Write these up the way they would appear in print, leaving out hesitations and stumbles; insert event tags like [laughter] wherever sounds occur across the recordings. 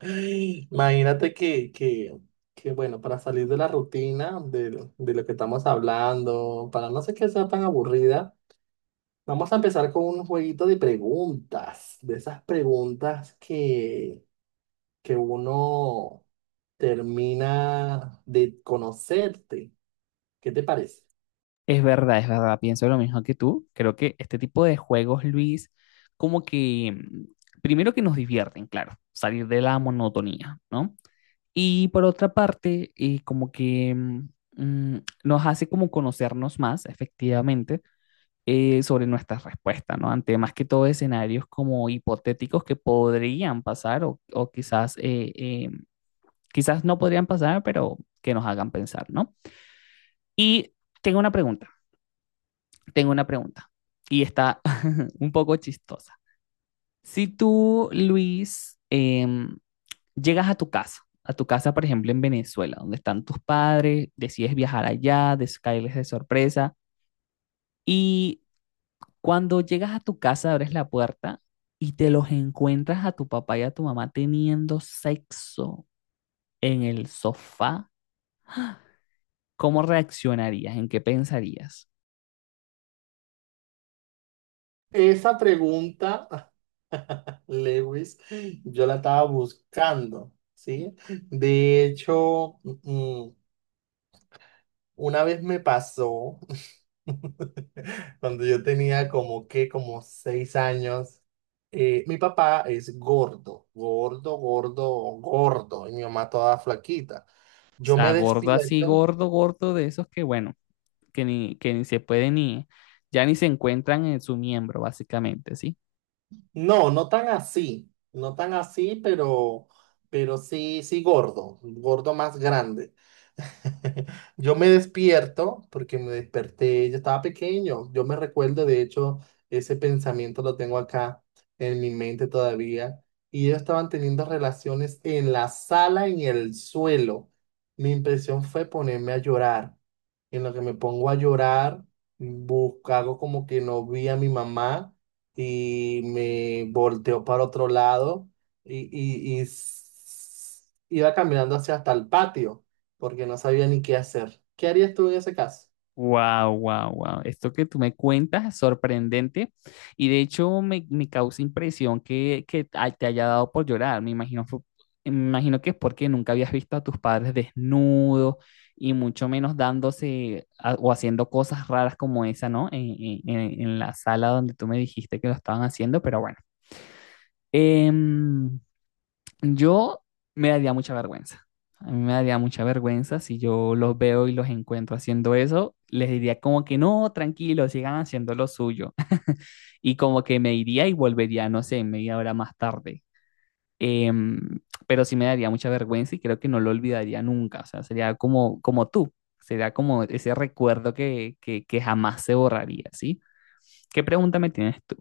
Ay, imagínate que bueno, para salir de la rutina, de lo que estamos hablando, para no sé qué sea tan aburrida, vamos a empezar con un jueguito de preguntas, de esas preguntas que uno termina de conocerte. ¿Qué te parece? Es verdad, pienso lo mismo que tú. Creo que este tipo de juegos, Luis, como que, mm, primero que nos divierten, claro, salir de la monotonía, ¿no? Y por otra parte, como que nos hace como conocernos más, efectivamente, sobre nuestras respuestas, ¿no? Ante más que todo escenarios como hipotéticos que podrían pasar o quizás, quizás no podrían pasar, pero que nos hagan pensar, ¿no? Y tengo una pregunta. tengo una pregunta y está [laughs] un poco chistosa. Si tú, Luis, llegas a tu casa, por ejemplo, en Venezuela, donde están tus padres, decides viajar allá, caerles de sorpresa, y cuando llegas a tu casa, abres la puerta y te los encuentras a tu papá y a tu mamá teniendo sexo en el sofá, ¿cómo reaccionarías? ¿En qué pensarías? Esa pregunta, [laughs] Lewis, yo la estaba buscando, ¿sí? De hecho, una vez me pasó, [laughs] cuando yo tenía como 6 años, mi papá es gordo, gordo, gordo, gordo, y mi mamá toda flaquita. O Yo sea, me gordo así, despierto. gordo, gordo de esos que, bueno, que ni se puede ni, ya ni se encuentran en su miembro, básicamente, ¿sí? No, no tan así, no tan así, pero sí, sí gordo, gordo más grande. [laughs] Yo me despierto porque me desperté, yo estaba pequeño, yo me recuerdo, de hecho, ese pensamiento lo tengo acá en mi mente todavía, y ellos estaban teniendo relaciones en la sala, en el suelo. Mi impresión fue ponerme a llorar. En lo que me pongo a llorar, busco, hago como que no vi a mi mamá y me volteó para otro lado y iba caminando hacia hasta el patio porque no sabía ni qué hacer. ¿Qué harías tú en ese caso? Wow, wow, wow. Esto que tú me cuentas es sorprendente y de hecho me causa impresión que, te haya dado por llorar. Me imagino que es porque nunca habías visto a tus padres desnudos y mucho menos o haciendo cosas raras como esa, ¿no? En la sala donde tú me dijiste que lo estaban haciendo, pero bueno. Em, Yo me daría mucha vergüenza. A mí me daría mucha vergüenza si yo los veo y los encuentro haciendo eso. Les diría como que no, tranquilo, sigan haciendo lo suyo. [laughs] Y como que me iría y volvería, no sé, media hora más tarde. Em, pero sí me daría mucha vergüenza y creo que no lo olvidaría nunca. O sea, sería como, como tú. Sería como ese recuerdo que jamás se borraría, ¿sí? ¿Qué pregunta me tienes tú?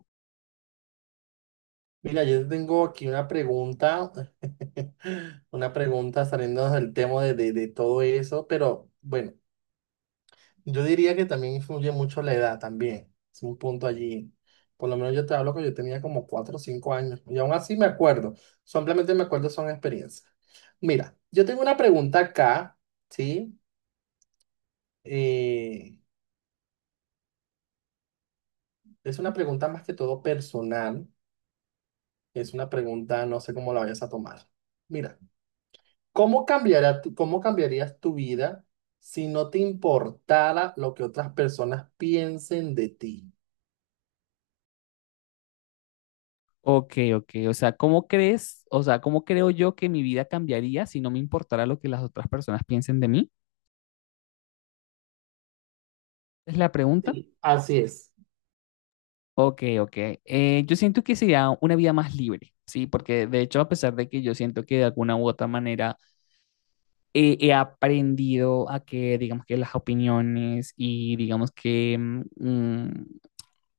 Mira, yo te tengo aquí una pregunta, [laughs] una pregunta saliendo del tema de todo eso, pero bueno, yo diría que también influye mucho la edad también. Es un punto allí. Por lo menos yo te hablo que yo tenía como 4 o 5 años. Y aún así me acuerdo. Simplemente me acuerdo son experiencias. Mira, yo tengo una pregunta acá, ¿sí? Eh, es una pregunta más que todo personal. Es una pregunta, no sé cómo la vayas a tomar. Mira, ¿ cómo cambiarías tu vida si no te importara lo que otras personas piensen de ti? Ok, ok. O sea, ¿cómo crees? O sea, ¿cómo creo yo que mi vida cambiaría si no me importara lo que las otras personas piensen de mí? Es la pregunta. Sí, así es. Ok, ok. Yo siento que sería una vida más libre, ¿sí? Porque de hecho, a pesar de que yo siento que de alguna u otra manera he aprendido a que, digamos que las opiniones y digamos que mm,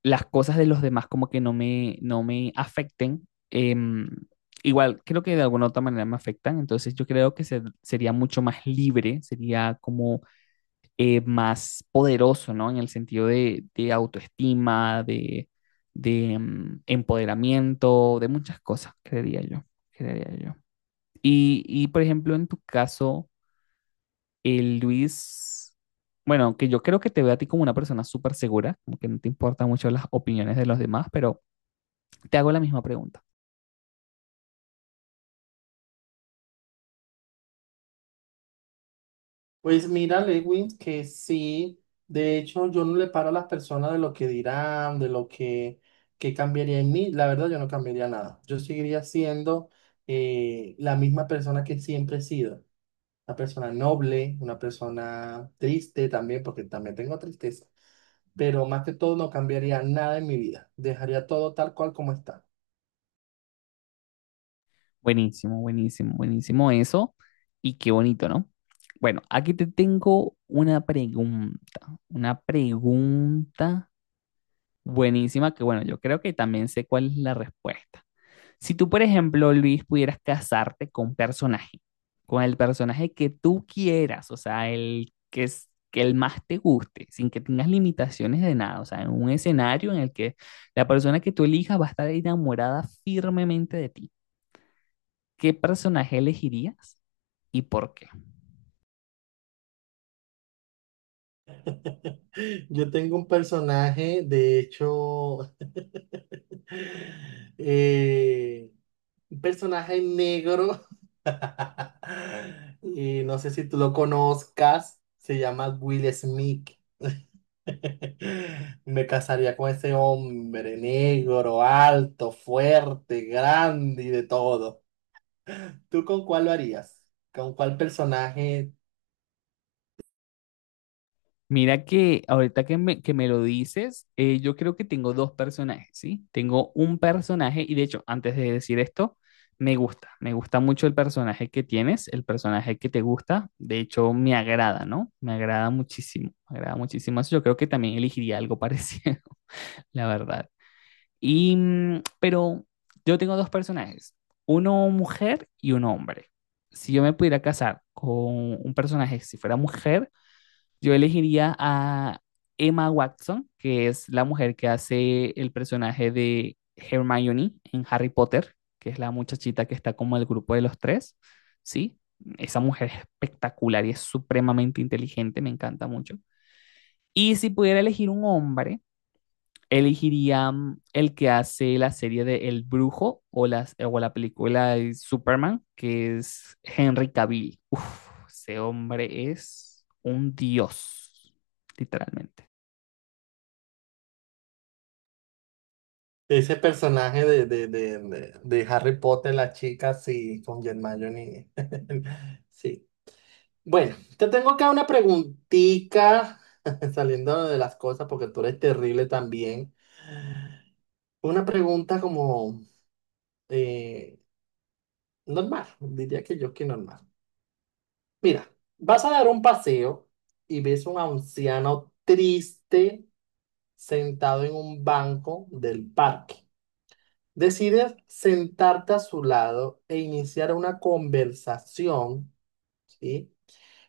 las cosas de los demás como que no me afecten. Igual, creo que de alguna u otra manera me afectan, entonces yo creo que sería mucho más libre, sería como más poderoso, ¿no? En el sentido de autoestima, de empoderamiento, de muchas cosas, creería yo, creería yo. Y por ejemplo, en tu caso, el Luis, bueno, que yo creo que te veo a ti como una persona súper segura, como que no te importan mucho las opiniones de los demás, pero te hago la misma pregunta. Pues mira, Lewin, que sí, de hecho yo no le paro a las personas de lo que dirán, de lo que cambiaría en mí, la verdad yo no cambiaría nada, yo seguiría siendo la misma persona que siempre he sido, una persona noble, una persona triste también, porque también tengo tristeza, pero más que todo no cambiaría nada en mi vida, dejaría todo tal cual como está. Buenísimo, buenísimo, buenísimo eso. Y qué bonito, ¿no? Bueno, aquí te tengo una pregunta buenísima que, bueno, yo creo que también sé cuál es la respuesta. Si tú, por ejemplo, Luis, pudieras casarte con un personaje, con el personaje que tú quieras, o sea, el que es que el más te guste, sin que tengas limitaciones de nada, o sea, en un escenario en el que la persona que tú elijas va a estar enamorada firmemente de ti. ¿Qué personaje elegirías y por qué? [laughs] Yo tengo un personaje, de hecho, [laughs] eh, un personaje negro, [laughs] y no sé si tú lo conozcas, se llama Will Smith. [laughs] Me casaría con ese hombre negro, alto, fuerte, grande y de todo. ¿Tú con cuál lo harías? ¿Con cuál personaje? Mira que ahorita que me lo dices, yo creo que tengo dos personajes, ¿sí? Tengo un personaje y de hecho, antes de decir esto, me gusta mucho el personaje que tienes, el personaje que te gusta, de hecho me agrada, ¿no? Me agrada muchísimo eso, yo creo que también elegiría algo parecido, [laughs] la verdad. Y, pero yo tengo dos personajes, uno mujer y uno hombre. Si yo me pudiera casar con un personaje, si fuera mujer, yo elegiría a Emma Watson, que es la mujer que hace el personaje de Hermione en Harry Potter, que es la muchachita que está como el grupo de los tres, ¿sí? Esa mujer es espectacular y es supremamente inteligente, me encanta mucho. Y si pudiera elegir un hombre, elegiría el que hace la serie de El Brujo o la película de Superman, que es Henry Cavill. Uf, ese hombre es un dios, literalmente. Ese personaje de Harry Potter, la chica, sí, con Hermione. [laughs] Sí. Bueno, te tengo acá una preguntita, [laughs] saliendo de las cosas, porque tú eres terrible también. Una pregunta como eh, normal, diría que yo que normal. Mira, vas a dar un paseo y ves un anciano triste sentado en un banco del parque. Decides sentarte a su lado e iniciar una conversación, ¿sí?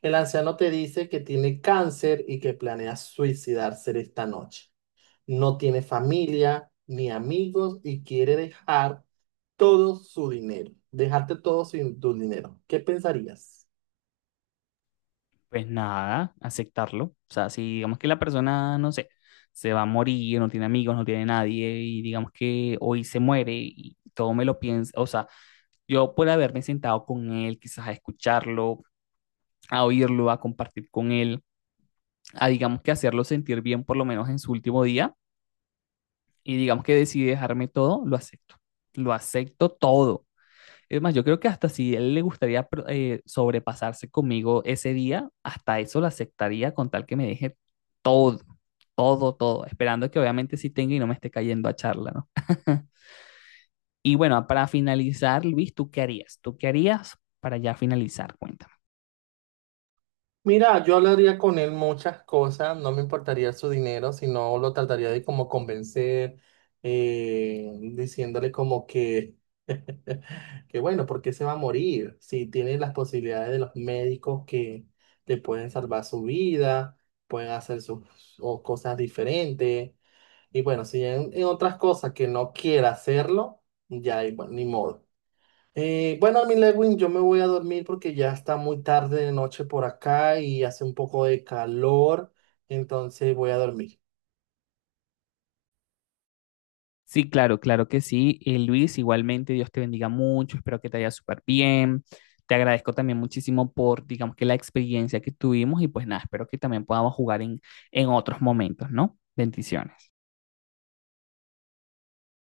El anciano te dice que tiene cáncer y que planea suicidarse esta noche. No tiene familia ni amigos y quiere dejar todo su dinero, dejarte todo sin tu dinero. ¿Qué pensarías? Pues nada, aceptarlo. O sea, si digamos que la persona, no sé, se va a morir, no tiene amigos, no tiene nadie, y digamos que hoy se muere y todo me lo piensa, o sea, yo por haberme sentado con él, quizás a escucharlo, a oírlo, a compartir con él a, digamos que hacerlo sentir bien por lo menos en su último día y digamos que decide dejarme todo, lo acepto. Lo acepto todo. Es más, yo creo que hasta si él le gustaría sobrepasarse conmigo ese día, hasta eso lo aceptaría con tal que me deje todo, todo, todo, esperando que obviamente sí tenga y no me esté cayendo a charla, ¿no? [laughs] Y bueno, para finalizar, Luis, ¿tú qué harías? ¿Tú qué harías para ya finalizar? Cuenta. Mira, yo hablaría con él muchas cosas, no me importaría su dinero, sino lo trataría de como convencer, diciéndole como que, [laughs] que bueno, ¿porque se va a morir? Si tiene las posibilidades de los médicos que le pueden salvar su vida, pueden hacer sus o cosas diferentes. Y bueno, si en otras cosas que no quiera hacerlo, ya ahí, bueno, ni modo. Bueno, mi Lewin, yo me voy a dormir porque ya está muy tarde de noche por acá y hace un poco de calor, entonces voy a dormir. Sí, claro, claro que sí. Luis, igualmente, Dios te bendiga mucho, espero que te haya súper bien. Te agradezco también muchísimo por, digamos que la experiencia que tuvimos y pues nada, espero que también podamos jugar en otros momentos, ¿no? Bendiciones.